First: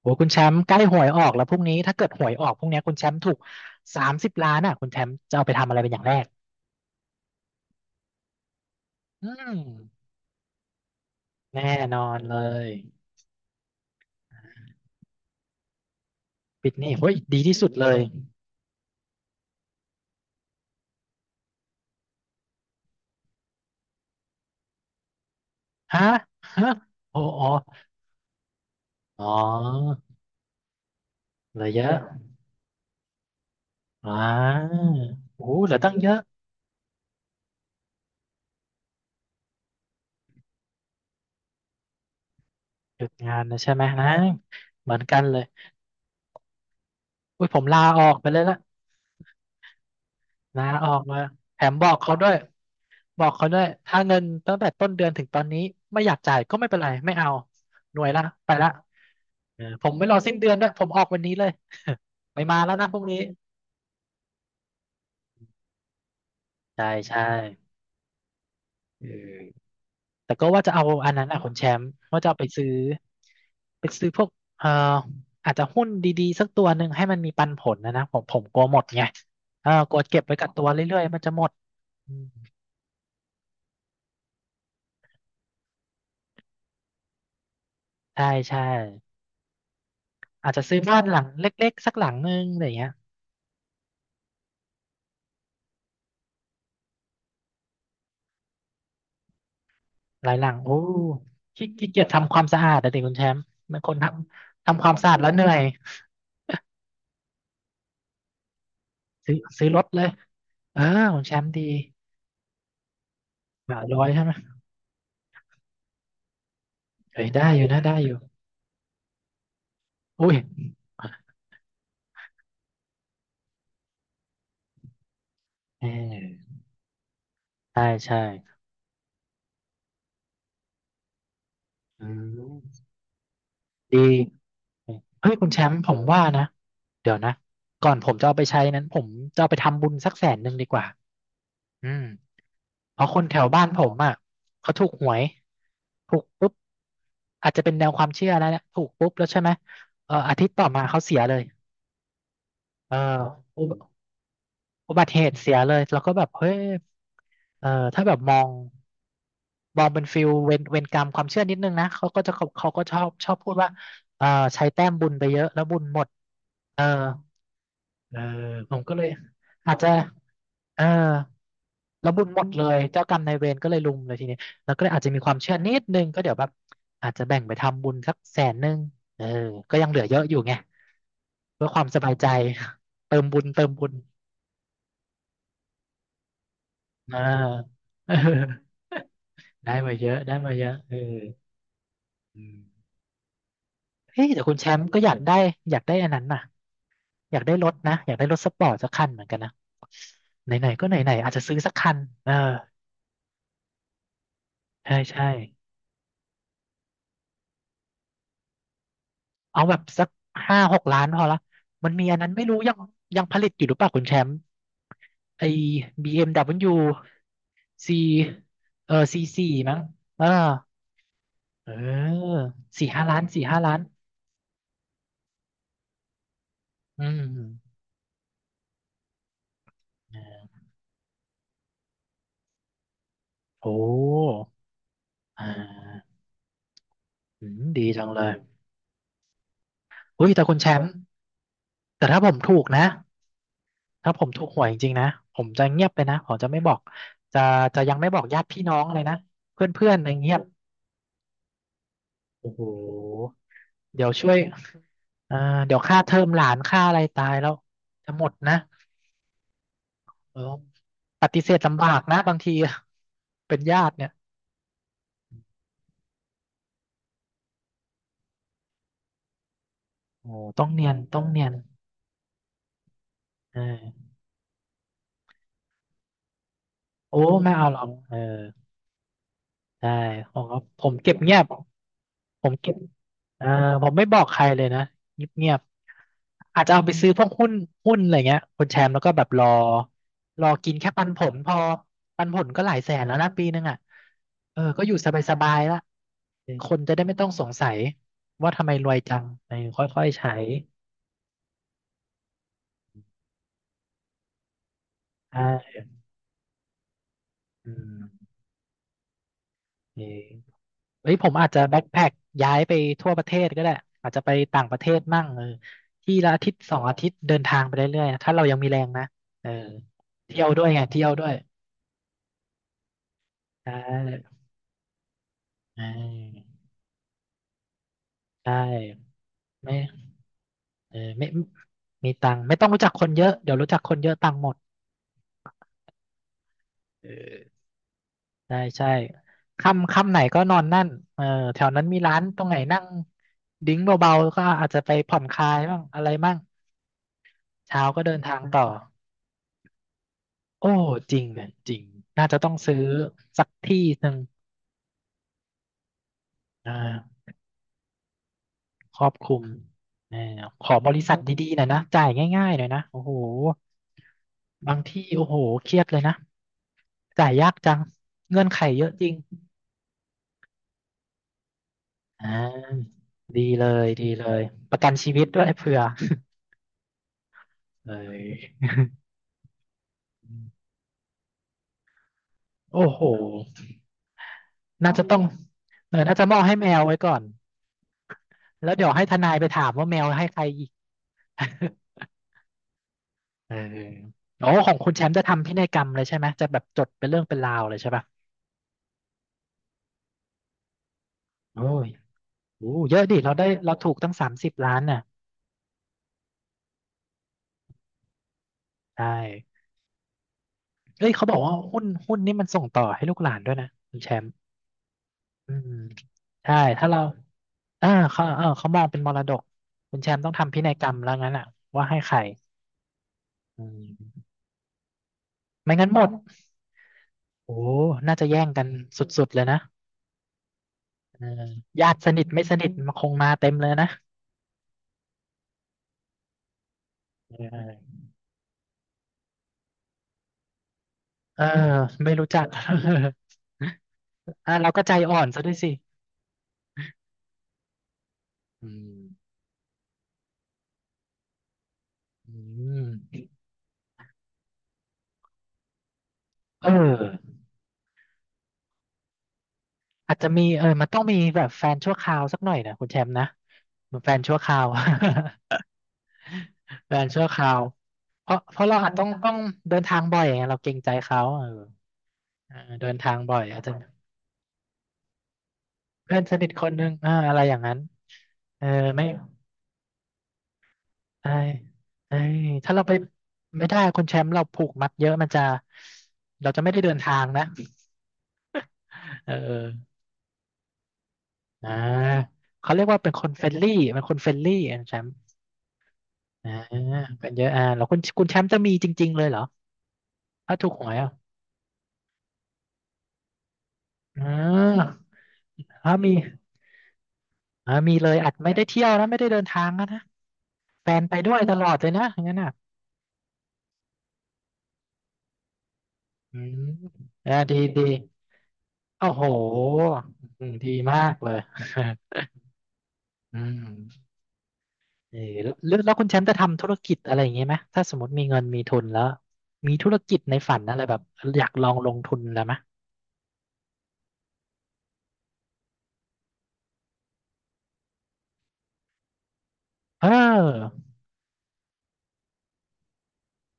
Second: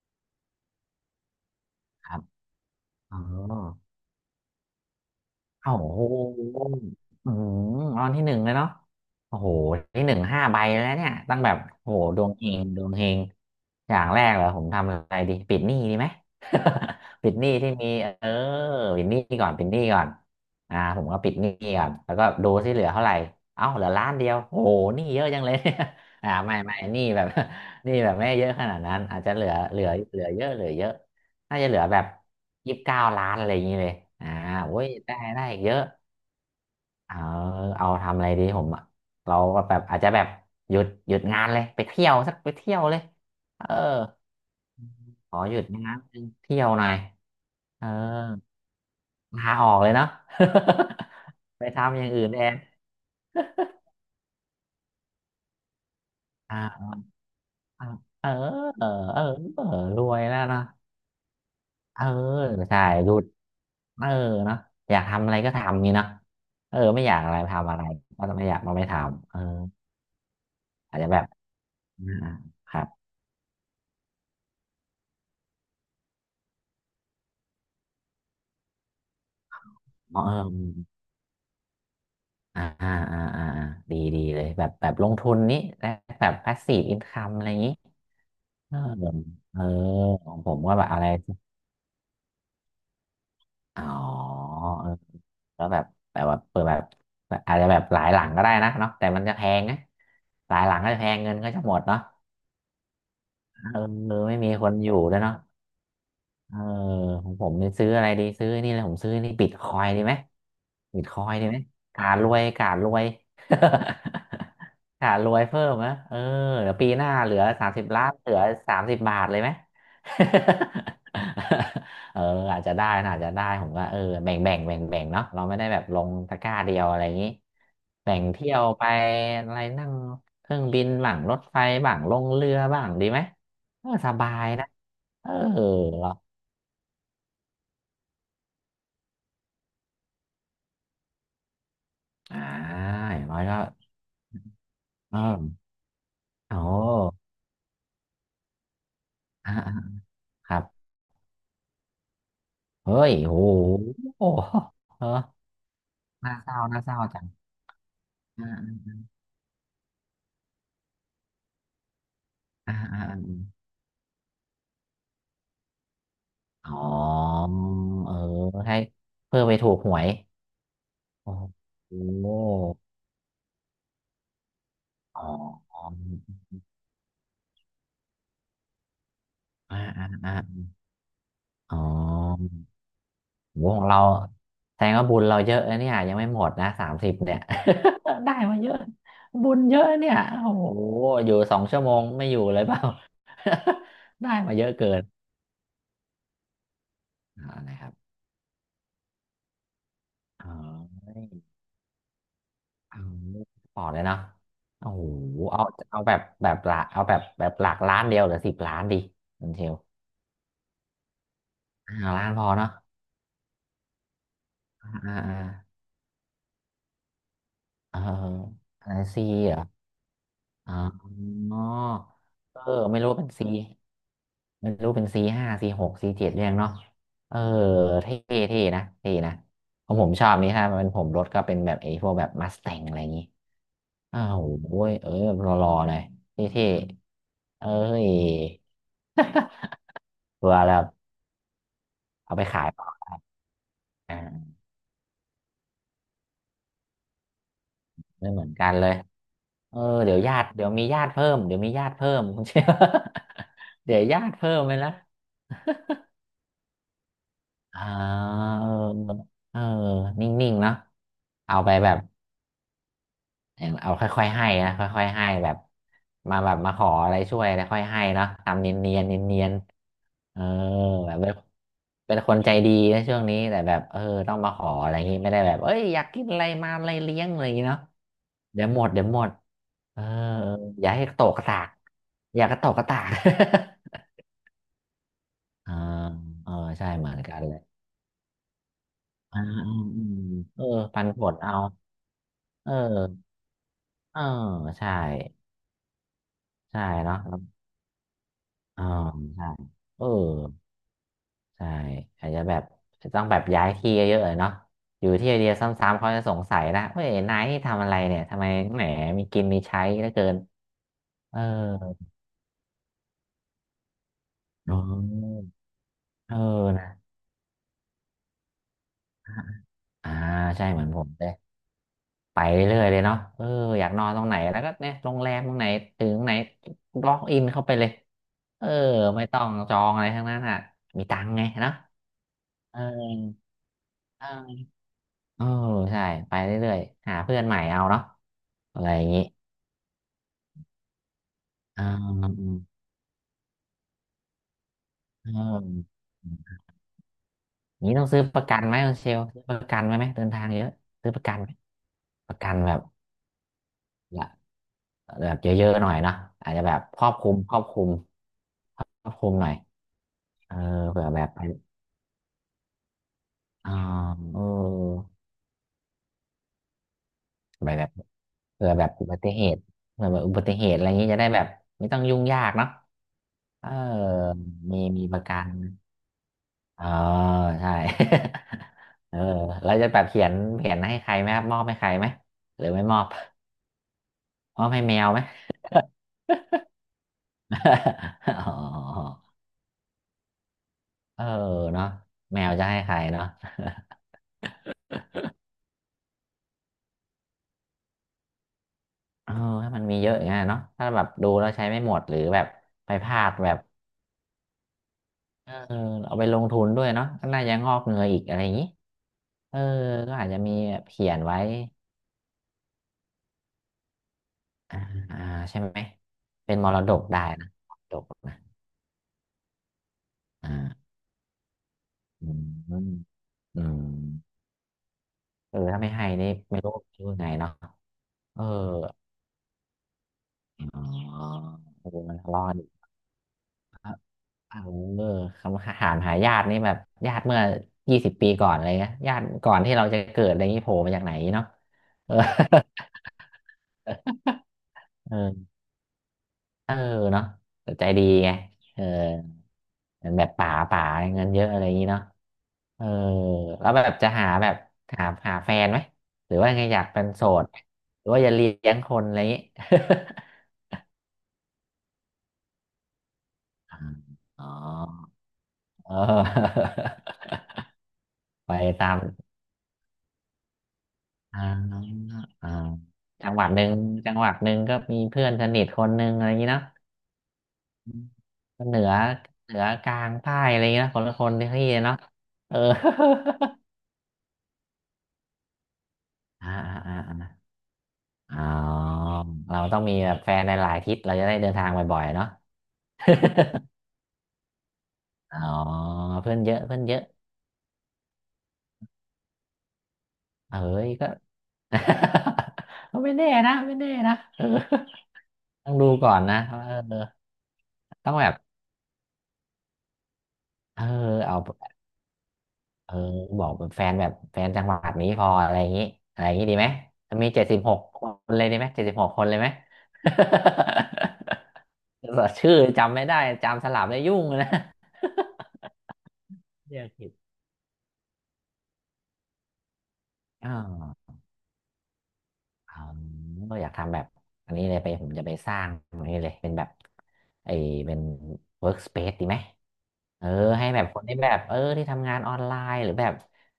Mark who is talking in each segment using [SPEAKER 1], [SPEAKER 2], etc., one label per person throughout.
[SPEAKER 1] โอ้คุณแชมป์ใกล้หวยออกแล้วพรุ่งนี้ถ้าเกิ
[SPEAKER 2] ค
[SPEAKER 1] ด
[SPEAKER 2] รั
[SPEAKER 1] ห
[SPEAKER 2] บ
[SPEAKER 1] วยออกพรุ่งเนี้ยคุณแชม
[SPEAKER 2] อ๋อ
[SPEAKER 1] ป์ถูก30,000,000อ่ะคุณแชมป์จะเอาไปทำ
[SPEAKER 2] โอ้
[SPEAKER 1] อะไรเป็นอ
[SPEAKER 2] โ
[SPEAKER 1] ย่างแรก
[SPEAKER 2] หอืมรางวัลที่หนึ่งเลยเนาะ
[SPEAKER 1] อื
[SPEAKER 2] โอ้โห
[SPEAKER 1] ม
[SPEAKER 2] ที่หนึ่งห้าใบแล้วเนี่ย ตั้งแบบ
[SPEAKER 1] แน่
[SPEAKER 2] โอ้
[SPEAKER 1] นอ
[SPEAKER 2] โห
[SPEAKER 1] น
[SPEAKER 2] ดวง
[SPEAKER 1] เล
[SPEAKER 2] เฮง
[SPEAKER 1] ย
[SPEAKER 2] ดวงเฮง อย่างแรกเหรอผมทำอะไรดีปิดหนี้ดีไหม
[SPEAKER 1] ปิดหนี่เฮ้ย
[SPEAKER 2] ปิด
[SPEAKER 1] ดี
[SPEAKER 2] หนี้
[SPEAKER 1] ที่สุ
[SPEAKER 2] ที่
[SPEAKER 1] ดเล
[SPEAKER 2] มี
[SPEAKER 1] ย
[SPEAKER 2] เออปิดหนี้ก่อนปิดหนี้ก่อนอ่าผมก็ปิดหนี้ก่อนแล้วก็ดูที่เหลือเท่าไหร่เอ้าเหลือล้านเดียวโอ้โหหนี้เยอะจังเลย
[SPEAKER 1] ฮะ
[SPEAKER 2] อ่าไม่
[SPEAKER 1] ฮะ
[SPEAKER 2] ไม่หนี้
[SPEAKER 1] โอ้
[SPEAKER 2] แบบ
[SPEAKER 1] อ๋อ
[SPEAKER 2] หนี้แบบไม่เยอะขนาดนั้นอาจ
[SPEAKER 1] อ๋
[SPEAKER 2] จะเหลือเหลือ
[SPEAKER 1] อ
[SPEAKER 2] เหลือเยอะเหลือเยอะน่า
[SPEAKER 1] เหลื
[SPEAKER 2] จะ
[SPEAKER 1] อ
[SPEAKER 2] เหลื
[SPEAKER 1] เย
[SPEAKER 2] อ
[SPEAKER 1] อะ
[SPEAKER 2] แบบ29 ล้านอะไรอย่างนี้เลย
[SPEAKER 1] อ่
[SPEAKER 2] อ่าโอ้ย
[SPEAKER 1] า
[SPEAKER 2] ได้ได้
[SPEAKER 1] โอ้โห
[SPEAKER 2] อีก
[SPEAKER 1] เห
[SPEAKER 2] เย
[SPEAKER 1] ลือ
[SPEAKER 2] อะ
[SPEAKER 1] ตั้งเยอะ
[SPEAKER 2] เออเอาทำอะไรดีผมอะเราก็แบบอาจจะแบบหยุดงานเลยไปเที่ยวเล
[SPEAKER 1] ห
[SPEAKER 2] ย
[SPEAKER 1] ยุดงานนะ
[SPEAKER 2] เออ
[SPEAKER 1] ใช่ไหมนะเหมือนกัน
[SPEAKER 2] ข
[SPEAKER 1] เล
[SPEAKER 2] อ
[SPEAKER 1] ย
[SPEAKER 2] หยุดนะเที่ยวหน่อย
[SPEAKER 1] อุ้ยผมลา
[SPEAKER 2] เออ
[SPEAKER 1] ออกไปเลยละ
[SPEAKER 2] ลาออกเลยเนาะ
[SPEAKER 1] ลาออกมาแถ
[SPEAKER 2] ไป
[SPEAKER 1] มบอก
[SPEAKER 2] ทำอย่าง
[SPEAKER 1] เขา
[SPEAKER 2] อื่
[SPEAKER 1] ด้
[SPEAKER 2] น
[SPEAKER 1] วย
[SPEAKER 2] แทน
[SPEAKER 1] บอกเขาด้วย ถ้าเงินตั้งแต่ต้นเดือนถึงตอนนี้ไม่อยากจ่ายก็ไม่เป็นไร
[SPEAKER 2] อ่า
[SPEAKER 1] ไม่เอา
[SPEAKER 2] อ่า
[SPEAKER 1] หน่วยละ
[SPEAKER 2] เออ
[SPEAKER 1] ไปละ
[SPEAKER 2] เออเออ
[SPEAKER 1] เอ
[SPEAKER 2] เอ
[SPEAKER 1] อ
[SPEAKER 2] อ
[SPEAKER 1] ผม
[SPEAKER 2] ร
[SPEAKER 1] ไม่
[SPEAKER 2] ว
[SPEAKER 1] รอ
[SPEAKER 2] ย
[SPEAKER 1] สิ้น
[SPEAKER 2] แล้ว
[SPEAKER 1] เดือน
[SPEAKER 2] เนาะ
[SPEAKER 1] ด้วยผมออกวันนี้เลย
[SPEAKER 2] เออ
[SPEAKER 1] ไม่มาแล้ว
[SPEAKER 2] ใช่
[SPEAKER 1] นะพรุ่ง
[SPEAKER 2] หยุ
[SPEAKER 1] นี้
[SPEAKER 2] ดเออเนาะอยากทำอะไรก็ทำงี้เนาะเออ
[SPEAKER 1] ใช่
[SPEAKER 2] ไม่อยาก
[SPEAKER 1] ใช่
[SPEAKER 2] อะไรทำอะไรก็จะไม่อยากก็ไม่
[SPEAKER 1] เอ
[SPEAKER 2] ทำเออ
[SPEAKER 1] อแต่ก็ว่าจะเอา
[SPEAKER 2] อาจจะ
[SPEAKER 1] อัน
[SPEAKER 2] แบ
[SPEAKER 1] นั้
[SPEAKER 2] บ
[SPEAKER 1] นอ่ะคุณแชมป์
[SPEAKER 2] อ่
[SPEAKER 1] ว่าจะ
[SPEAKER 2] า
[SPEAKER 1] เอาไปซื้
[SPEAKER 2] ค
[SPEAKER 1] อ
[SPEAKER 2] รับ
[SPEAKER 1] ไปซื้อพวกเอ่ออาจจะหุ้นดีๆสักตัวหนึ่งให้มันมีปันผลนะนะผมกลัวหมดไงเออกด
[SPEAKER 2] เอ
[SPEAKER 1] เก็
[SPEAKER 2] อ
[SPEAKER 1] บไว้กับ
[SPEAKER 2] อื
[SPEAKER 1] ตัว
[SPEAKER 2] ม
[SPEAKER 1] เรื่อยๆมันจะหมดอืม
[SPEAKER 2] ่าอ่าอ่าอ่าอ่าดีดีเลยแบบแบบลงทุนนี้แบบ passive income อะไรอย่างนี้
[SPEAKER 1] ใช่ใช่
[SPEAKER 2] เออเออของผ
[SPEAKER 1] อาจ
[SPEAKER 2] ม
[SPEAKER 1] จะ
[SPEAKER 2] ก็
[SPEAKER 1] ซื้อ
[SPEAKER 2] แบบ
[SPEAKER 1] บ้า
[SPEAKER 2] อะ
[SPEAKER 1] น
[SPEAKER 2] ไร
[SPEAKER 1] หลังเล็กๆสักหลังหนึงอะไรอย่างเงี้ย
[SPEAKER 2] อ๋อเออแล้วแบบแต่ว่าเปิดแบบแบบอาจจะแบบหลายหลังก็ได้นะเนาะแต่มันจะแพงนะ
[SPEAKER 1] หลายหลั
[SPEAKER 2] ห
[SPEAKER 1] ง
[SPEAKER 2] ลายห
[SPEAKER 1] โอ้
[SPEAKER 2] ลังก็จะแพงเงินก็จะ
[SPEAKER 1] ขี้
[SPEAKER 2] หมด
[SPEAKER 1] ขี้
[SPEAKER 2] เนาะ
[SPEAKER 1] เกียจทำความสะอาดนะเด็กคุณแชมป์
[SPEAKER 2] เอ
[SPEAKER 1] เป็
[SPEAKER 2] อ
[SPEAKER 1] นคนท
[SPEAKER 2] ไม่มี
[SPEAKER 1] ำ
[SPEAKER 2] คน
[SPEAKER 1] ทำค
[SPEAKER 2] อ
[SPEAKER 1] วาม
[SPEAKER 2] ยู่
[SPEAKER 1] สะอา
[SPEAKER 2] ด้ว
[SPEAKER 1] ด
[SPEAKER 2] ย
[SPEAKER 1] แล้ว
[SPEAKER 2] เนาะ
[SPEAKER 1] เหนื่อย
[SPEAKER 2] เออของผมเนี่ยซื้ออะไรดีซื้อนี่เลยผมซื้อนี่
[SPEAKER 1] ซื้อ
[SPEAKER 2] บิตค
[SPEAKER 1] ซื้อ
[SPEAKER 2] อ
[SPEAKER 1] รถ
[SPEAKER 2] ย
[SPEAKER 1] เล
[SPEAKER 2] ดี
[SPEAKER 1] ย
[SPEAKER 2] ไหม
[SPEAKER 1] เออ
[SPEAKER 2] บิตค
[SPEAKER 1] คุ
[SPEAKER 2] อ
[SPEAKER 1] ณแช
[SPEAKER 2] ย
[SPEAKER 1] ม
[SPEAKER 2] ดี
[SPEAKER 1] ป์
[SPEAKER 2] ไหม
[SPEAKER 1] ดี
[SPEAKER 2] การรวยการรวย
[SPEAKER 1] 300ใช่ไหม
[SPEAKER 2] การรวยเพิ่มนะเออเดี๋ยวปีหน้า
[SPEAKER 1] เอ้ย
[SPEAKER 2] เหลือ
[SPEAKER 1] ได้อ
[SPEAKER 2] สา
[SPEAKER 1] ยู่
[SPEAKER 2] ม
[SPEAKER 1] นะ
[SPEAKER 2] สิบ
[SPEAKER 1] ได้
[SPEAKER 2] ล้า
[SPEAKER 1] อ
[SPEAKER 2] น
[SPEAKER 1] ยู่
[SPEAKER 2] เหลือ30 บาทเลยไหม
[SPEAKER 1] อุ้ย
[SPEAKER 2] เอออาจจะได้นะอาจจะได้ผมก็เออแบ่งเนาะเราไม่ได้แบบ
[SPEAKER 1] เอ
[SPEAKER 2] ลงตะก
[SPEAKER 1] อ
[SPEAKER 2] ร้าเดียวอะไรอย่างนี้
[SPEAKER 1] ใช่
[SPEAKER 2] แบ่
[SPEAKER 1] ใช่
[SPEAKER 2] งเที่ยวไปอะไรนั่งเครื่องบินบ้างรถไฟบ้าง
[SPEAKER 1] อื
[SPEAKER 2] ลงเรือบ้า
[SPEAKER 1] ม
[SPEAKER 2] งดีไหมเออ
[SPEAKER 1] ดี
[SPEAKER 2] สบายนะเอ
[SPEAKER 1] เฮ้
[SPEAKER 2] อ
[SPEAKER 1] ยคุณแชมป์ผมว่านะเดี๋ยวนะก่อนผมจะเอาไปใช้นั้นผมจะเอาไปทำบุญสักแสนหนึ่งดีกว่าอืม
[SPEAKER 2] อ่า
[SPEAKER 1] เพราะค
[SPEAKER 2] อย่า
[SPEAKER 1] น
[SPEAKER 2] ง
[SPEAKER 1] แถ
[SPEAKER 2] น้อย
[SPEAKER 1] ว
[SPEAKER 2] ก็
[SPEAKER 1] บ้านผมอ่ะเขาถูกหว
[SPEAKER 2] เอ
[SPEAKER 1] ย
[SPEAKER 2] อ
[SPEAKER 1] ถูกปุ๊บ
[SPEAKER 2] โอ้
[SPEAKER 1] อาจจะเป็นแนวความเชื่อแล้วเนี่ยถูกปุ๊บแล้วใช่ไหม
[SPEAKER 2] อ่าอ่า
[SPEAKER 1] เอออาทิ
[SPEAKER 2] ค
[SPEAKER 1] ตย์
[SPEAKER 2] รั
[SPEAKER 1] ต่
[SPEAKER 2] บ
[SPEAKER 1] อมาเขาเสียเลยเอ
[SPEAKER 2] เฮ้
[SPEAKER 1] อ
[SPEAKER 2] ยโอ้โห
[SPEAKER 1] อุบ
[SPEAKER 2] โอ้โห
[SPEAKER 1] อุ
[SPEAKER 2] เอ
[SPEAKER 1] บั
[SPEAKER 2] อ
[SPEAKER 1] ติเหตุเสียเลยแล้วก็แบบ
[SPEAKER 2] น่า
[SPEAKER 1] เฮ้
[SPEAKER 2] เศ
[SPEAKER 1] ย
[SPEAKER 2] ร้าน่าเศร้าจัง
[SPEAKER 1] เออถ้าแบบมอ
[SPEAKER 2] อ่
[SPEAKER 1] ง
[SPEAKER 2] า
[SPEAKER 1] บอมเป็นฟิลเวรกรรมความเชื่อนิดนึงนะเขาก็จะเขาเขา
[SPEAKER 2] อ่า
[SPEAKER 1] ก็ช
[SPEAKER 2] อ่า
[SPEAKER 1] อบชอ
[SPEAKER 2] อา
[SPEAKER 1] บพูดว่าเออใช้แต้มบุญไปเยอะแล้วบุญหมด
[SPEAKER 2] อ๋
[SPEAKER 1] เออ
[SPEAKER 2] อเอ
[SPEAKER 1] เอ
[SPEAKER 2] อ
[SPEAKER 1] อผ
[SPEAKER 2] ให้
[SPEAKER 1] มก็เลย
[SPEAKER 2] เพื่อไปถู
[SPEAKER 1] อาจ
[SPEAKER 2] ก
[SPEAKER 1] จะ
[SPEAKER 2] หวย
[SPEAKER 1] เออ
[SPEAKER 2] โอ้โ
[SPEAKER 1] แล้วบุญหมดเล
[SPEAKER 2] ห
[SPEAKER 1] ยเจ้ากรรมนายเวรก็เลยลุมเลยทีนี้แล้วก็เลยอาจจะมี
[SPEAKER 2] อ๋อ
[SPEAKER 1] ความเชื่อนิ
[SPEAKER 2] อ
[SPEAKER 1] ดนึ
[SPEAKER 2] อ
[SPEAKER 1] งก็เดี๋ยวแบบอาจจะแบ่งไปทำบุญสักแสนนึงเออก็
[SPEAKER 2] อ่า
[SPEAKER 1] ยังเหลือ
[SPEAKER 2] อ่า
[SPEAKER 1] เยอะอ
[SPEAKER 2] อ่า
[SPEAKER 1] ยู่ไงเพื่อ
[SPEAKER 2] อ๋
[SPEAKER 1] ค
[SPEAKER 2] อ
[SPEAKER 1] วามสบายใจ เติมบุญ
[SPEAKER 2] โห
[SPEAKER 1] เติม
[SPEAKER 2] ขอ
[SPEAKER 1] บุ
[SPEAKER 2] ง
[SPEAKER 1] ญ
[SPEAKER 2] เราแสดงว่าบุญเราเยอะนะเนี่ยยังไม่หมดนะสามสิบ
[SPEAKER 1] อ่า
[SPEAKER 2] เนี่ย
[SPEAKER 1] เออ
[SPEAKER 2] ได้มาเยอะบุ ญ
[SPEAKER 1] ได้
[SPEAKER 2] เยอะ
[SPEAKER 1] มาเย
[SPEAKER 2] เนี่ย
[SPEAKER 1] อะได้
[SPEAKER 2] โอ้
[SPEAKER 1] มาเย
[SPEAKER 2] โห
[SPEAKER 1] อะเออ
[SPEAKER 2] อยู่2 ชั่วโมงไม่อยู่
[SPEAKER 1] อืม
[SPEAKER 2] เลยเปล่า
[SPEAKER 1] เฮ้ย
[SPEAKER 2] ได้
[SPEAKER 1] แต่คุ
[SPEAKER 2] มา
[SPEAKER 1] ณ
[SPEAKER 2] เย
[SPEAKER 1] แช
[SPEAKER 2] อะ
[SPEAKER 1] มป์
[SPEAKER 2] เกิ
[SPEAKER 1] ก็
[SPEAKER 2] น
[SPEAKER 1] อยากได้อยากได้อันนั้นน่ะอยากได้
[SPEAKER 2] อ่า
[SPEAKER 1] รถ
[SPEAKER 2] นะครั
[SPEAKER 1] นะ
[SPEAKER 2] บ
[SPEAKER 1] อยากได้รถสปอร์ตสักคันเหมือนกันนะไหนๆก็ไห
[SPEAKER 2] ออ
[SPEAKER 1] นๆอาจจะซื้อสักคันเออ
[SPEAKER 2] เอาปอดเลยเนาะโอ้
[SPEAKER 1] ใช่
[SPEAKER 2] โห
[SPEAKER 1] ใช่
[SPEAKER 2] เอาเอาแบบแบบหลักเอาแบบแบบหลักล้านเดียวหรือสิบล้านดีคุณ
[SPEAKER 1] เอา
[SPEAKER 2] เช
[SPEAKER 1] แบ
[SPEAKER 2] ล
[SPEAKER 1] บสัก5-6 ล้านพอละมันมี
[SPEAKER 2] อ่า
[SPEAKER 1] อัน
[SPEAKER 2] ล้า
[SPEAKER 1] นั้
[SPEAKER 2] น
[SPEAKER 1] น
[SPEAKER 2] พ
[SPEAKER 1] ไม่
[SPEAKER 2] อ
[SPEAKER 1] รู้
[SPEAKER 2] เนาะ
[SPEAKER 1] ยังยังผลิตอยู่หรือเปล่าคุณแชมป์
[SPEAKER 2] อ่า
[SPEAKER 1] ไอ้ BMW C
[SPEAKER 2] อ่าอ่าเอออะ
[SPEAKER 1] เออ
[SPEAKER 2] ไร
[SPEAKER 1] C
[SPEAKER 2] ซี
[SPEAKER 1] สี่
[SPEAKER 2] เหรอ
[SPEAKER 1] มั้งเออ
[SPEAKER 2] อ๋อ
[SPEAKER 1] เออ
[SPEAKER 2] เออ
[SPEAKER 1] สี่
[SPEAKER 2] ไม่
[SPEAKER 1] ห้า
[SPEAKER 2] รู้
[SPEAKER 1] ล้าน
[SPEAKER 2] เป็น
[SPEAKER 1] สี่
[SPEAKER 2] ซี
[SPEAKER 1] ห้าล้าน
[SPEAKER 2] ไม่รู้เป็น C5 C6 C7เรียงเนาะ
[SPEAKER 1] อื
[SPEAKER 2] เออ
[SPEAKER 1] ม
[SPEAKER 2] เท่เท่นะเท่นะของผมชอบนี้ครับมันผมรถก็เป็นแบบไอ้พวกแบบมัสแตงอะไรอย่างนี้
[SPEAKER 1] โอ้
[SPEAKER 2] อ้าวโอ้ยเออ
[SPEAKER 1] อ่
[SPEAKER 2] รอรอหน่อย
[SPEAKER 1] า
[SPEAKER 2] เท่เท่
[SPEAKER 1] อืม
[SPEAKER 2] เอ้
[SPEAKER 1] ดีจั
[SPEAKER 2] ย
[SPEAKER 1] งเลย อุ้ยแต่
[SPEAKER 2] ตั
[SPEAKER 1] คุ
[SPEAKER 2] ว
[SPEAKER 1] ณแช
[SPEAKER 2] แล้
[SPEAKER 1] ม
[SPEAKER 2] ว
[SPEAKER 1] ป์แต่ถ้าผ
[SPEAKER 2] เอา
[SPEAKER 1] ม
[SPEAKER 2] ไป
[SPEAKER 1] ถู
[SPEAKER 2] ขา
[SPEAKER 1] ก
[SPEAKER 2] ย
[SPEAKER 1] นะ ถ้าผมถูก
[SPEAKER 2] อ่า
[SPEAKER 1] หวยจริงๆนะผมจะเงียบไปนะผมจะไม่บอกจะจะยังไม่บอก
[SPEAKER 2] ไม่เห
[SPEAKER 1] ญา
[SPEAKER 2] มื
[SPEAKER 1] ติ
[SPEAKER 2] อน
[SPEAKER 1] พี่
[SPEAKER 2] กัน
[SPEAKER 1] น้อง
[SPEAKER 2] เลย
[SPEAKER 1] เลยนะเพ
[SPEAKER 2] เออ
[SPEAKER 1] ื่อนๆอะไร
[SPEAKER 2] เดี๋ยว
[SPEAKER 1] เงี
[SPEAKER 2] ญา
[SPEAKER 1] ยบ
[SPEAKER 2] ติเดี๋ยวมีญาติเพิ่มเดี๋ยวมีญาติเพิ่ม คุณ
[SPEAKER 1] โอ้โห
[SPEAKER 2] เชื่อ เดี๋ยว
[SPEAKER 1] เดี๋ยว
[SPEAKER 2] ญา
[SPEAKER 1] ช่ว
[SPEAKER 2] ติ
[SPEAKER 1] ย
[SPEAKER 2] เพิ่มไปละ
[SPEAKER 1] เอ่อเดี๋ยวค่าเทอมหลานค่าอะไรตายแล้ว
[SPEAKER 2] อ่า
[SPEAKER 1] จะหมดนะ
[SPEAKER 2] เออเออน
[SPEAKER 1] เออ
[SPEAKER 2] ิ่งๆเนาะ
[SPEAKER 1] ปฏิเส
[SPEAKER 2] เอา
[SPEAKER 1] ธ
[SPEAKER 2] ไป
[SPEAKER 1] ลำบา
[SPEAKER 2] แบบ
[SPEAKER 1] กนะบางที เป็น
[SPEAKER 2] ยัง
[SPEAKER 1] ญา
[SPEAKER 2] เอา
[SPEAKER 1] ติเนี่ย
[SPEAKER 2] ค่อยๆให้นะค่อยๆให้แบบมาแบบมาขออะไรช่วยแล้วค่อยให้เนาะทำเนียนเนียนเนียนเนียน
[SPEAKER 1] โอ้
[SPEAKER 2] ๆเออ
[SPEAKER 1] ต้องเนียน
[SPEAKER 2] แบบ
[SPEAKER 1] ต้อง
[SPEAKER 2] เป็น
[SPEAKER 1] เนียน
[SPEAKER 2] เป็นคนใจดีนะช่วงนี้
[SPEAKER 1] เอ
[SPEAKER 2] แต่แบบเออ
[SPEAKER 1] อ
[SPEAKER 2] ต้องมาขออะไรอย่างงี้ไม่ได้แบบเอ้ยอยากกินอะไรมาอะไร
[SPEAKER 1] โอ้
[SPEAKER 2] เลี้ยงอะไรอ
[SPEAKER 1] ไม่
[SPEAKER 2] ย่างงี้
[SPEAKER 1] เอาหร
[SPEAKER 2] เนาะ
[SPEAKER 1] อกเออ
[SPEAKER 2] เดี๋ยวหมดเดี๋ยวหมด
[SPEAKER 1] ได้
[SPEAKER 2] เออ
[SPEAKER 1] ผม
[SPEAKER 2] เออ
[SPEAKER 1] ก็ผ
[SPEAKER 2] อย่า
[SPEAKER 1] ม
[SPEAKER 2] ให้
[SPEAKER 1] เก็บ
[SPEAKER 2] ตก
[SPEAKER 1] เงีย
[SPEAKER 2] ก
[SPEAKER 1] บ
[SPEAKER 2] ระตากอ
[SPEAKER 1] ผ
[SPEAKER 2] ย่าก
[SPEAKER 1] ม
[SPEAKER 2] ระต
[SPEAKER 1] เก็
[SPEAKER 2] ก
[SPEAKER 1] บ
[SPEAKER 2] กระตาก
[SPEAKER 1] เออผมไม่บอกใครเลยนะเงียบ
[SPEAKER 2] อ่าเออ
[SPEAKER 1] ๆอาจจะเอา
[SPEAKER 2] ใช่
[SPEAKER 1] ไป
[SPEAKER 2] เห
[SPEAKER 1] ซื้
[SPEAKER 2] มื
[SPEAKER 1] อ
[SPEAKER 2] อน
[SPEAKER 1] พวก
[SPEAKER 2] กัน
[SPEAKER 1] หุ้น
[SPEAKER 2] เลย
[SPEAKER 1] หุ้นอะไรเงี้ยคุณแชมป์แล้วก็แบบ
[SPEAKER 2] อ่า
[SPEAKER 1] รอ
[SPEAKER 2] อืมอืม
[SPEAKER 1] รอ
[SPEAKER 2] เออ
[SPEAKER 1] กินแค่
[SPEAKER 2] ปั
[SPEAKER 1] ปั
[SPEAKER 2] น
[SPEAKER 1] นผ
[SPEAKER 2] ผล
[SPEAKER 1] ลพ
[SPEAKER 2] เอา
[SPEAKER 1] อปันผลก็
[SPEAKER 2] เอ
[SPEAKER 1] หลายแสนแล้ว
[SPEAKER 2] อ
[SPEAKER 1] นะปีนึงอ่ะ
[SPEAKER 2] เออ
[SPEAKER 1] เออก็อ
[SPEAKER 2] ใช่
[SPEAKER 1] ยู่สบายๆละคน
[SPEAKER 2] ใช่
[SPEAKER 1] จะได้ไม่
[SPEAKER 2] เนาะ
[SPEAKER 1] ต้องสงสัยว่าทำไม
[SPEAKER 2] เออ
[SPEAKER 1] รวยจัง
[SPEAKER 2] ใช่
[SPEAKER 1] เออค่
[SPEAKER 2] เอ
[SPEAKER 1] อ
[SPEAKER 2] อ
[SPEAKER 1] ยๆ ใช้
[SPEAKER 2] ใช่อาจจะแบบจะต้องแบบย้ายที่เยอะๆเลยเนาะอยู่ที่ไอ
[SPEAKER 1] อ่
[SPEAKER 2] เดียวซ
[SPEAKER 1] า
[SPEAKER 2] ้ำๆเขาจะสงสัยละเฮ้ยไอ้นายนี่
[SPEAKER 1] อื
[SPEAKER 2] ทำอะไรเนี่ยทำไมแหมมีกินมีใช้
[SPEAKER 1] ม
[SPEAKER 2] เหลือเกิน
[SPEAKER 1] เฮ้ยผม
[SPEAKER 2] เออ
[SPEAKER 1] อาจจะแบ็คแพ็คย้ายไปทั่วประเทศก็ได้อาจจะไปต่างป
[SPEAKER 2] อ๋อ
[SPEAKER 1] ระเทศมั่งเออที่ละ
[SPEAKER 2] เออ
[SPEAKER 1] อาทิตย์สองอา
[SPEAKER 2] นะ
[SPEAKER 1] ทิตย์เดินทางไปเรื่อยๆนะถ้าเรายังมีแรงนะเออ
[SPEAKER 2] อ่า
[SPEAKER 1] เที่ยวด้ว
[SPEAKER 2] ใช่
[SPEAKER 1] ย
[SPEAKER 2] เห
[SPEAKER 1] ไง
[SPEAKER 2] มือนผ
[SPEAKER 1] เที่ย
[SPEAKER 2] ม
[SPEAKER 1] ว
[SPEAKER 2] เล
[SPEAKER 1] ด้วย
[SPEAKER 2] ยไปเรื่อยๆเลยเนาะเออ
[SPEAKER 1] ใช่
[SPEAKER 2] อยากนอนตรงไหนแล้วก็เนี่ยโรงแรมตรงไหน
[SPEAKER 1] ใช่
[SPEAKER 2] ถึงไหนล็อกอินเข้าไปเลย
[SPEAKER 1] ใช่
[SPEAKER 2] เออไม่ต้องจ
[SPEAKER 1] ไม่
[SPEAKER 2] องอะไรทั้งนั้นอ่ะ
[SPEAKER 1] เออ
[SPEAKER 2] มีตั
[SPEAKER 1] ไม่
[SPEAKER 2] งค์
[SPEAKER 1] ไม
[SPEAKER 2] ไงเนาะ
[SPEAKER 1] มีตังค์ไม่ต้อง
[SPEAKER 2] เ
[SPEAKER 1] รู้จักคนเย
[SPEAKER 2] ออ
[SPEAKER 1] อะเดี๋ยวรู้จักคนเยอะตังค์หมด
[SPEAKER 2] เออเออใช่ไปเรื่อย
[SPEAKER 1] เอ
[SPEAKER 2] ๆหาเพื่อนให
[SPEAKER 1] อ
[SPEAKER 2] ม่เอาเนาะ
[SPEAKER 1] ใช่
[SPEAKER 2] อะ
[SPEAKER 1] ใช่
[SPEAKER 2] ไรอย่างนี้
[SPEAKER 1] ค่ำค่ำไหนก็นอนนั่นเออแถว
[SPEAKER 2] อ่
[SPEAKER 1] นั้นมีร้านตรงไหนนั่
[SPEAKER 2] า
[SPEAKER 1] งดิ้งเบาๆก็อาจจะไปผ่อน
[SPEAKER 2] เอ
[SPEAKER 1] คลายบ้าง
[SPEAKER 2] อ
[SPEAKER 1] อะไรบ้างเช้า
[SPEAKER 2] นี้
[SPEAKER 1] ก็
[SPEAKER 2] ต้อง
[SPEAKER 1] เดิ
[SPEAKER 2] ซื้
[SPEAKER 1] น
[SPEAKER 2] อ
[SPEAKER 1] ทา
[SPEAKER 2] ป
[SPEAKER 1] ง
[SPEAKER 2] ระกั
[SPEAKER 1] ต่
[SPEAKER 2] น
[SPEAKER 1] อ
[SPEAKER 2] ไหมคุณเชลซื้อประกันไหมไหมเดินทางเย
[SPEAKER 1] โอ้
[SPEAKER 2] อะซื้อ
[SPEAKER 1] จ
[SPEAKER 2] ป
[SPEAKER 1] ริง
[SPEAKER 2] ระกัน
[SPEAKER 1] เนี่
[SPEAKER 2] ไห
[SPEAKER 1] ย
[SPEAKER 2] ม
[SPEAKER 1] จริงน่า
[SPEAKER 2] ป
[SPEAKER 1] จะ
[SPEAKER 2] ระ
[SPEAKER 1] ต้
[SPEAKER 2] กั
[SPEAKER 1] อง
[SPEAKER 2] นแบ
[SPEAKER 1] ซื้
[SPEAKER 2] บ
[SPEAKER 1] อสักที่หนึ่ง
[SPEAKER 2] ละแบบเยอะๆหน่อยเนาะอาจจะ
[SPEAKER 1] อ่
[SPEAKER 2] แบบครอบ
[SPEAKER 1] า
[SPEAKER 2] คลุมครอบคลุม
[SPEAKER 1] คร
[SPEAKER 2] คร
[SPEAKER 1] อ
[SPEAKER 2] อ
[SPEAKER 1] บ
[SPEAKER 2] บค
[SPEAKER 1] ค
[SPEAKER 2] ลุม
[SPEAKER 1] ลุม
[SPEAKER 2] หน่อย
[SPEAKER 1] อ่า
[SPEAKER 2] เออ
[SPEAKER 1] ขอบริ
[SPEAKER 2] เผื่อ
[SPEAKER 1] ษัท
[SPEAKER 2] แบบไป
[SPEAKER 1] ดีๆหน่อยนะจ่ายง่ายๆหน่อยนะโอ้โห
[SPEAKER 2] อ่าเอ
[SPEAKER 1] บางที่
[SPEAKER 2] อ
[SPEAKER 1] โอ้โหเครียดเลยนะจ่ายยาก
[SPEAKER 2] ไป
[SPEAKER 1] จัง
[SPEAKER 2] แบบ
[SPEAKER 1] เงื่อนไข
[SPEAKER 2] เผื่อ
[SPEAKER 1] เย
[SPEAKER 2] แบ
[SPEAKER 1] อะ
[SPEAKER 2] บ
[SPEAKER 1] จ
[SPEAKER 2] อุ
[SPEAKER 1] ริง
[SPEAKER 2] บัติเหตุเผื่อแบบอุบัติเหตุอะไรอย่างนี้จะได้แบบไม่ต้องยุ่ง
[SPEAKER 1] อ่
[SPEAKER 2] ยากเนาะ
[SPEAKER 1] าดีเล
[SPEAKER 2] เออ
[SPEAKER 1] ยดีเลยป
[SPEAKER 2] มี
[SPEAKER 1] ระกัน
[SPEAKER 2] มี
[SPEAKER 1] ชี
[SPEAKER 2] ป
[SPEAKER 1] วิ
[SPEAKER 2] ระ
[SPEAKER 1] ต
[SPEAKER 2] กั
[SPEAKER 1] ด้วย
[SPEAKER 2] น
[SPEAKER 1] เผื่อ
[SPEAKER 2] เออใช่
[SPEAKER 1] เอย
[SPEAKER 2] เออแล้วจะแบบเขียนให้ใครไหมครับมอบให้ใครไหมหรือไม่
[SPEAKER 1] โอ้
[SPEAKER 2] ม
[SPEAKER 1] โห
[SPEAKER 2] อบ อ้อมให้
[SPEAKER 1] น่า
[SPEAKER 2] แม
[SPEAKER 1] จะ
[SPEAKER 2] ว
[SPEAKER 1] ต้
[SPEAKER 2] ไห
[SPEAKER 1] อ
[SPEAKER 2] ม
[SPEAKER 1] งเออน่าจะมอบให้แมวไว้ก่อน
[SPEAKER 2] อ๋อ
[SPEAKER 1] แล้วเดี๋ยวให้ทนายไปถามว่าแมวให้ใครอีก
[SPEAKER 2] เออเนาะแมวจะให้ใครเนาะ
[SPEAKER 1] เออโอ้ของคุณแชมป์จะทำพินัยกรรมเลยใช่ไหมจะแบบจดเป็นเรื่องเป็นราวเลยใช่ป่ะ
[SPEAKER 2] เออถ้ามันมีเยอะอย่างเงี้ยเนาะถ้าแบบดูแล้ว
[SPEAKER 1] โอ้
[SPEAKER 2] ใช้ไม่
[SPEAKER 1] ย
[SPEAKER 2] หมดหรือแบบ
[SPEAKER 1] โอ้
[SPEAKER 2] ไป
[SPEAKER 1] เยอะ
[SPEAKER 2] พ
[SPEAKER 1] ดิ
[SPEAKER 2] ลาด
[SPEAKER 1] เราได้
[SPEAKER 2] แบบ
[SPEAKER 1] เราถูกตั้ง30 ล้านน่ะ
[SPEAKER 2] เออเอาไปลงทุนด้วยเนาะก็น่าจะงอกเงยอีกอะไรอย่างนี้
[SPEAKER 1] ใช
[SPEAKER 2] เออ
[SPEAKER 1] ่
[SPEAKER 2] ก็อาจจะมีแบบเขี
[SPEAKER 1] เอ้
[SPEAKER 2] ย
[SPEAKER 1] ย
[SPEAKER 2] น
[SPEAKER 1] เขาบอ
[SPEAKER 2] ไว้
[SPEAKER 1] กว่าหุ้นนี่มันส่งต่อให้ลูกหลานด้วยนะคุณแชมป์
[SPEAKER 2] อ่าอ่า
[SPEAKER 1] อื
[SPEAKER 2] ใช่
[SPEAKER 1] ม
[SPEAKER 2] ไหมเป็
[SPEAKER 1] ใช่
[SPEAKER 2] นมร
[SPEAKER 1] ถ้า
[SPEAKER 2] ด
[SPEAKER 1] เรา
[SPEAKER 2] กได้นะมรดก
[SPEAKER 1] เขา
[SPEAKER 2] นะ
[SPEAKER 1] เออเขามองเป็นมรดกคุณแชมป์ต้องทำพิ
[SPEAKER 2] อ่า
[SPEAKER 1] นัยกรรมแล้วงั้นอ่ะว่าให้ใคร
[SPEAKER 2] อืม
[SPEAKER 1] อื
[SPEAKER 2] อืม
[SPEAKER 1] ม
[SPEAKER 2] เออ
[SPEAKER 1] ไม่
[SPEAKER 2] ถ้า
[SPEAKER 1] งั้
[SPEAKER 2] ไม่
[SPEAKER 1] นหม
[SPEAKER 2] ให้
[SPEAKER 1] ด
[SPEAKER 2] นี่ไม่รู้ไงเนาะ
[SPEAKER 1] โอ้น่าจะ
[SPEAKER 2] เอ
[SPEAKER 1] แย่
[SPEAKER 2] อ
[SPEAKER 1] งกันสุดๆเลยนะ
[SPEAKER 2] อ๋อ
[SPEAKER 1] เออ
[SPEAKER 2] เอ
[SPEAKER 1] ญาติ
[SPEAKER 2] อ
[SPEAKER 1] ส
[SPEAKER 2] มัน
[SPEAKER 1] นิท
[SPEAKER 2] ทะ
[SPEAKER 1] ไม่
[SPEAKER 2] เลาะ
[SPEAKER 1] ส
[SPEAKER 2] กัน
[SPEAKER 1] นิ
[SPEAKER 2] อี
[SPEAKER 1] ท
[SPEAKER 2] ก
[SPEAKER 1] มาคงมาเต็มเลยนะ
[SPEAKER 2] เออคำถามหาญาตินี่แบบญาติ
[SPEAKER 1] เ
[SPEAKER 2] เมื่อ
[SPEAKER 1] ออ
[SPEAKER 2] 20 ปีก่อนอะไรเงี้ยญาติก่อนที่เราจะเกิดอะไรงี้โผล่มาจากไหน
[SPEAKER 1] เออ
[SPEAKER 2] เนาะ
[SPEAKER 1] ไม่
[SPEAKER 2] เออ
[SPEAKER 1] รู้จัก อ่ะเราก็ ใจอ่อนซะด้วย
[SPEAKER 2] เออ
[SPEAKER 1] สิ
[SPEAKER 2] เออเนาะแต่ใจดีไง
[SPEAKER 1] อื
[SPEAKER 2] เออ
[SPEAKER 1] ม
[SPEAKER 2] เหมือนแบบป๋าป๋าเงินเยอะอะไรอย่างนี้เนาะ
[SPEAKER 1] อื
[SPEAKER 2] เออ
[SPEAKER 1] ม
[SPEAKER 2] แล้วแบบจะหาแบบหาแฟนไหมหรือว่าไง
[SPEAKER 1] เอ
[SPEAKER 2] อยากเป็นโส
[SPEAKER 1] อ
[SPEAKER 2] ดหหรือว่าจะเลี้ยงคนอะไรอย่างนี้
[SPEAKER 1] อาจจะมี เออมันต้องมีแบบแฟนชั่วคราวสักหน่อยนะคุณแชมป์นะมันแฟนชั่ว
[SPEAKER 2] อ๋
[SPEAKER 1] ค
[SPEAKER 2] อ
[SPEAKER 1] ราว
[SPEAKER 2] เออ
[SPEAKER 1] แฟนชั่วคราวเพราะ
[SPEAKER 2] ไป
[SPEAKER 1] เพราะเราอา
[SPEAKER 2] ตา
[SPEAKER 1] จ
[SPEAKER 2] ม
[SPEAKER 1] ต้องเดินทางบ่อยอย่างเงี้ยเราเกรงใจเขา
[SPEAKER 2] อ่
[SPEAKER 1] เออ
[SPEAKER 2] าอ่า
[SPEAKER 1] เออเดินทาง
[SPEAKER 2] จัง
[SPEAKER 1] บ่อ
[SPEAKER 2] ห
[SPEAKER 1] ย
[SPEAKER 2] วัด
[SPEAKER 1] อา
[SPEAKER 2] ห
[SPEAKER 1] จ
[SPEAKER 2] นึ่
[SPEAKER 1] จะ
[SPEAKER 2] งก็มีเพื่อนสนิทคนหนึ่ง
[SPEAKER 1] เพื่อน
[SPEAKER 2] อะไร
[SPEAKER 1] ส
[SPEAKER 2] อย่าง
[SPEAKER 1] นิ
[SPEAKER 2] นี้
[SPEAKER 1] ทค
[SPEAKER 2] เนาะ
[SPEAKER 1] นนึงอะไรอย่างนั้น
[SPEAKER 2] อืม
[SPEAKER 1] เอ
[SPEAKER 2] ก็
[SPEAKER 1] อ
[SPEAKER 2] เหนือ
[SPEAKER 1] ไม่
[SPEAKER 2] เหนือกลางใต้อะไรอย่างนี้นะคนละค
[SPEAKER 1] ไอ้
[SPEAKER 2] นที่เนาะ
[SPEAKER 1] ไอ้ย
[SPEAKER 2] เออ
[SPEAKER 1] ถ้าเราไปไม่ได้คุณแชมป์เราผูกมัดเยอะมันจะ
[SPEAKER 2] อ่า
[SPEAKER 1] เราจะไม่ได้เดิ
[SPEAKER 2] อ่า
[SPEAKER 1] น
[SPEAKER 2] อ่า
[SPEAKER 1] ทางนะ
[SPEAKER 2] อ๋อ
[SPEAKER 1] เ
[SPEAKER 2] เราต้อง
[SPEAKER 1] ออ
[SPEAKER 2] มีแบบแฟนในหลายๆทิศเราจะได้เดินทา
[SPEAKER 1] อ่า
[SPEAKER 2] งบ่อยๆเนาะ
[SPEAKER 1] เขาเรียกว่าเป็นคนเฟรนลี่เป็นคนเฟรนลี่อ่ะแชมป์
[SPEAKER 2] อ๋อเพื่อน
[SPEAKER 1] อ่า
[SPEAKER 2] เยอะ
[SPEAKER 1] เป็
[SPEAKER 2] เพื่อ
[SPEAKER 1] น
[SPEAKER 2] นเยอะ
[SPEAKER 1] เยอะอ่าแล้วคุณแชมป์จะมีจริงๆเลยเหรอถ้า
[SPEAKER 2] เอ้
[SPEAKER 1] ถูกห
[SPEAKER 2] ย
[SPEAKER 1] วย
[SPEAKER 2] ก็
[SPEAKER 1] อ่ะ
[SPEAKER 2] ก็ไม่แน่นะไม่แน่นะ
[SPEAKER 1] อ่
[SPEAKER 2] เออ
[SPEAKER 1] า
[SPEAKER 2] ต้องดู
[SPEAKER 1] ถ้ามี
[SPEAKER 2] ก่อนนะว่าเออ
[SPEAKER 1] อ่ามีเล
[SPEAKER 2] ต้อ
[SPEAKER 1] ย
[SPEAKER 2] งแบ
[SPEAKER 1] อาจ
[SPEAKER 2] บ
[SPEAKER 1] ไม่ได้เที่ยวนะไม่ได้เดินทางนะนะ
[SPEAKER 2] เออ
[SPEAKER 1] แฟนไปด้ว
[SPEAKER 2] เอา
[SPEAKER 1] ยตลอดเลยนะอย่างนั้นน่ะ
[SPEAKER 2] เออบอกแบบแฟนแบบแฟนจังหวัดนี้พออะไรอย่างนี้อะไรอย่า
[SPEAKER 1] อื
[SPEAKER 2] งนี้ดี
[SPEAKER 1] ม
[SPEAKER 2] ไหมถ้ามี
[SPEAKER 1] อ่า
[SPEAKER 2] เจ็ด
[SPEAKER 1] ดี
[SPEAKER 2] สิบหก
[SPEAKER 1] ดี
[SPEAKER 2] คนเลยดีไหมเจ็ดสิบห
[SPEAKER 1] โอ้
[SPEAKER 2] กค
[SPEAKER 1] โห
[SPEAKER 2] นเลยไหม
[SPEAKER 1] อืมดีมากเลย
[SPEAKER 2] แต่ ชื่อจำไม่ได้
[SPEAKER 1] อืม
[SPEAKER 2] จำสลับได้ยุ่งเลยนะ
[SPEAKER 1] เออแล้วคุณแชมป์จะทำธุร
[SPEAKER 2] เรียก
[SPEAKER 1] กิจ
[SPEAKER 2] ผิด
[SPEAKER 1] อะไรอย่างงี้ไหมถ้าสมมติมีเงินมีทุนแล้วมีธุรกิจใน
[SPEAKER 2] อ่า
[SPEAKER 1] ฝันอะไรแบบ
[SPEAKER 2] ว
[SPEAKER 1] อยากลองลงทุนแล้วไหม
[SPEAKER 2] อ๋ออยากทำแบบอันนี้เลยไปผมจะไปสร้างอันนี้เลยเป็นแบบไอ้เป็น workspace ดีไหม
[SPEAKER 1] เอ
[SPEAKER 2] เออให้
[SPEAKER 1] อ
[SPEAKER 2] แบบคนที่แบบเออที่ทำงานออนไลน์หรือแบบ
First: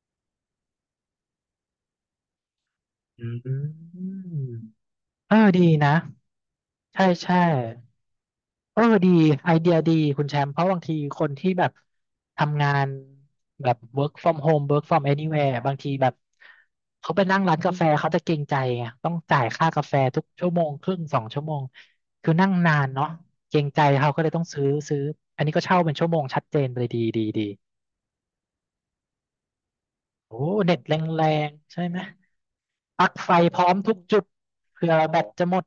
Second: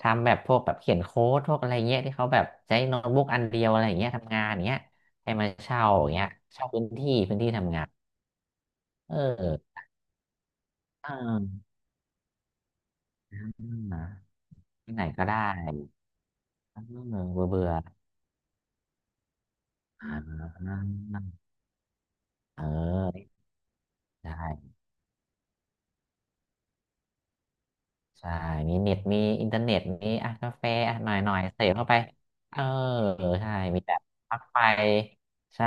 [SPEAKER 2] ทำแบบพวกแบบเขียนโค้ดพวกอะไรเงี้ยที่เขาแบบใช้โน้ตบุ๊
[SPEAKER 1] อื
[SPEAKER 2] กอันเดียวอะไรอย่างเงี้
[SPEAKER 1] ม
[SPEAKER 2] ยทำงานอย่างเงี้ยให้
[SPEAKER 1] เออ
[SPEAKER 2] มา
[SPEAKER 1] ดี
[SPEAKER 2] เช่า
[SPEAKER 1] นะ
[SPEAKER 2] อย่างเงี้ยเช่าพื้น
[SPEAKER 1] ใช่
[SPEAKER 2] ที่
[SPEAKER 1] ใช่
[SPEAKER 2] ทำงาน
[SPEAKER 1] เออดี
[SPEAKER 2] เอ
[SPEAKER 1] ไอเดีย
[SPEAKER 2] อ
[SPEAKER 1] ดีคุณแชมป์เพราะบางที
[SPEAKER 2] อ่
[SPEAKER 1] คนที่
[SPEAKER 2] า
[SPEAKER 1] แบบทำงานแบบ work from home work
[SPEAKER 2] ที่ไห
[SPEAKER 1] from
[SPEAKER 2] นก็ได้
[SPEAKER 1] anywhere บางทีแบบ
[SPEAKER 2] เออเบ
[SPEAKER 1] เขาไปนั่ง
[SPEAKER 2] ื่อ
[SPEAKER 1] ร้าน
[SPEAKER 2] เบื่อ
[SPEAKER 1] กาแฟเขาจะเกรงใจไงต้องจ่ายค่ากาแฟ
[SPEAKER 2] อ่
[SPEAKER 1] ทุก
[SPEAKER 2] า
[SPEAKER 1] ชั่วโมงครึ่ง2 ชั่วโมงคือนั่ง
[SPEAKER 2] เ
[SPEAKER 1] นานเนาะ
[SPEAKER 2] ออ
[SPEAKER 1] เกรงใจเขาก็
[SPEAKER 2] ไ
[SPEAKER 1] เลยต้องซื้อ
[SPEAKER 2] ด้
[SPEAKER 1] ซื้ออันนี้ก็เช่าเป็นชั่วโมงชัดเจนไปเลยดีดีดี
[SPEAKER 2] ใช่มีเน็ต มีอินเทอร์เน็ต มีอ่ะ
[SPEAKER 1] โอ้
[SPEAKER 2] กาแฟ
[SPEAKER 1] เน็ตแ
[SPEAKER 2] อ่ะหน่อย
[SPEAKER 1] รง
[SPEAKER 2] เส
[SPEAKER 1] ๆ
[SPEAKER 2] พ
[SPEAKER 1] ใช่
[SPEAKER 2] เข้าไป
[SPEAKER 1] ไหม
[SPEAKER 2] เออ
[SPEAKER 1] ปลั๊กไฟ
[SPEAKER 2] ใช่
[SPEAKER 1] พร้อม
[SPEAKER 2] มี
[SPEAKER 1] ทุ
[SPEAKER 2] แบ
[SPEAKER 1] ก
[SPEAKER 2] บ
[SPEAKER 1] จุด
[SPEAKER 2] พักไป
[SPEAKER 1] เผื่อแบตจะหมด
[SPEAKER 2] ใช่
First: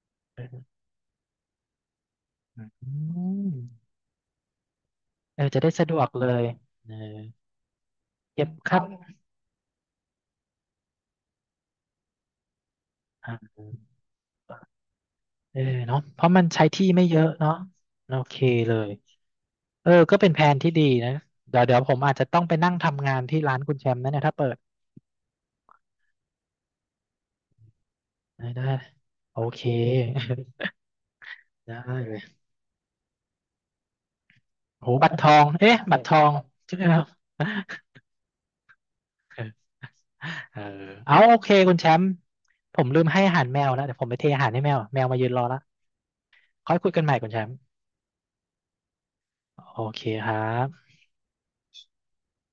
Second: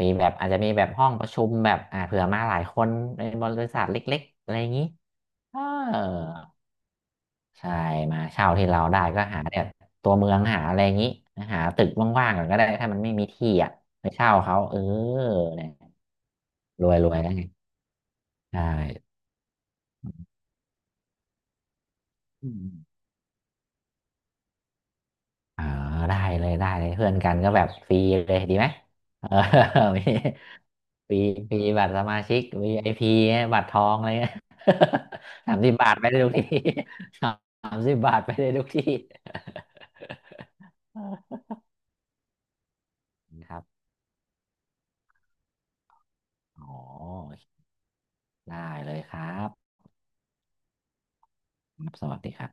[SPEAKER 2] มีแบบอาจจะมีแบบห้องประชุมแบบอ่าเผื่อมาหลายคน
[SPEAKER 1] อื
[SPEAKER 2] ในบริษัท
[SPEAKER 1] ม
[SPEAKER 2] เล็กๆอะไรอย่างนี้
[SPEAKER 1] เออ
[SPEAKER 2] เอ
[SPEAKER 1] จะได้สะด
[SPEAKER 2] อ
[SPEAKER 1] วกเลยเออ
[SPEAKER 2] ใช่มา
[SPEAKER 1] เก็
[SPEAKER 2] เช่า
[SPEAKER 1] บ
[SPEAKER 2] ที่
[SPEAKER 1] ครั
[SPEAKER 2] เราได้
[SPEAKER 1] เ
[SPEAKER 2] ก็หาแบบตัวเมืองหาอะไรอย่างนี้ หาตึกว่างๆก่อนก็ได้ถ้ามันไม่มี
[SPEAKER 1] อาอยนะ
[SPEAKER 2] ที่อ่ะ
[SPEAKER 1] อ่า
[SPEAKER 2] ไปเช่าเขาเออ
[SPEAKER 1] เออ
[SPEAKER 2] เนี่ย
[SPEAKER 1] เนาะเพราะมันใช้
[SPEAKER 2] ร
[SPEAKER 1] ที่
[SPEAKER 2] วยๆ
[SPEAKER 1] ไม่
[SPEAKER 2] แล้ว
[SPEAKER 1] เยอะ
[SPEAKER 2] ไง
[SPEAKER 1] เนาะโอเค
[SPEAKER 2] ใช่
[SPEAKER 1] เลยเออก็เป็นแผนที่ดีนะเดี๋ยวผมอาจจะต้องไปนั่งทำงานที่ร้านคุณแชมป์นะเนี่ยถ้าเปิด
[SPEAKER 2] อ๋อได้เลยได้เลยเพื่อนกันก็แบบฟรีเลย
[SPEAKER 1] ได้
[SPEAKER 2] ดี
[SPEAKER 1] ได้
[SPEAKER 2] ไหม เออ
[SPEAKER 1] โอเค
[SPEAKER 2] มีฟรี
[SPEAKER 1] ได้
[SPEAKER 2] บัตรส
[SPEAKER 1] เล
[SPEAKER 2] มาชิ
[SPEAKER 1] ย
[SPEAKER 2] ก VIP อพีบัตรทองอะไรเงี้ย
[SPEAKER 1] โหบัตรทอง
[SPEAKER 2] สามสิบ
[SPEAKER 1] เอ๊ะ
[SPEAKER 2] บาท
[SPEAKER 1] บัตร
[SPEAKER 2] ไป
[SPEAKER 1] ท
[SPEAKER 2] ได้
[SPEAKER 1] อ
[SPEAKER 2] ทุ
[SPEAKER 1] ง
[SPEAKER 2] กที่
[SPEAKER 1] ใช่ไหมครับ
[SPEAKER 2] สามสิบบาทไปได้ทุกที่
[SPEAKER 1] เออเอาโอเคคุณแชมป์ผมลืมให้อาหาร
[SPEAKER 2] ครั
[SPEAKER 1] แมวแล้ว
[SPEAKER 2] บ
[SPEAKER 1] เดี๋ยวผมไปเทอาหารให้แมวแมวมายืนรอละ
[SPEAKER 2] อ๋
[SPEAKER 1] ค่อ
[SPEAKER 2] อ
[SPEAKER 1] ยคุยกันใหม่คุณแชมป์
[SPEAKER 2] ได้เลยครับ
[SPEAKER 1] โอเคครับ
[SPEAKER 2] สวัสดีครับ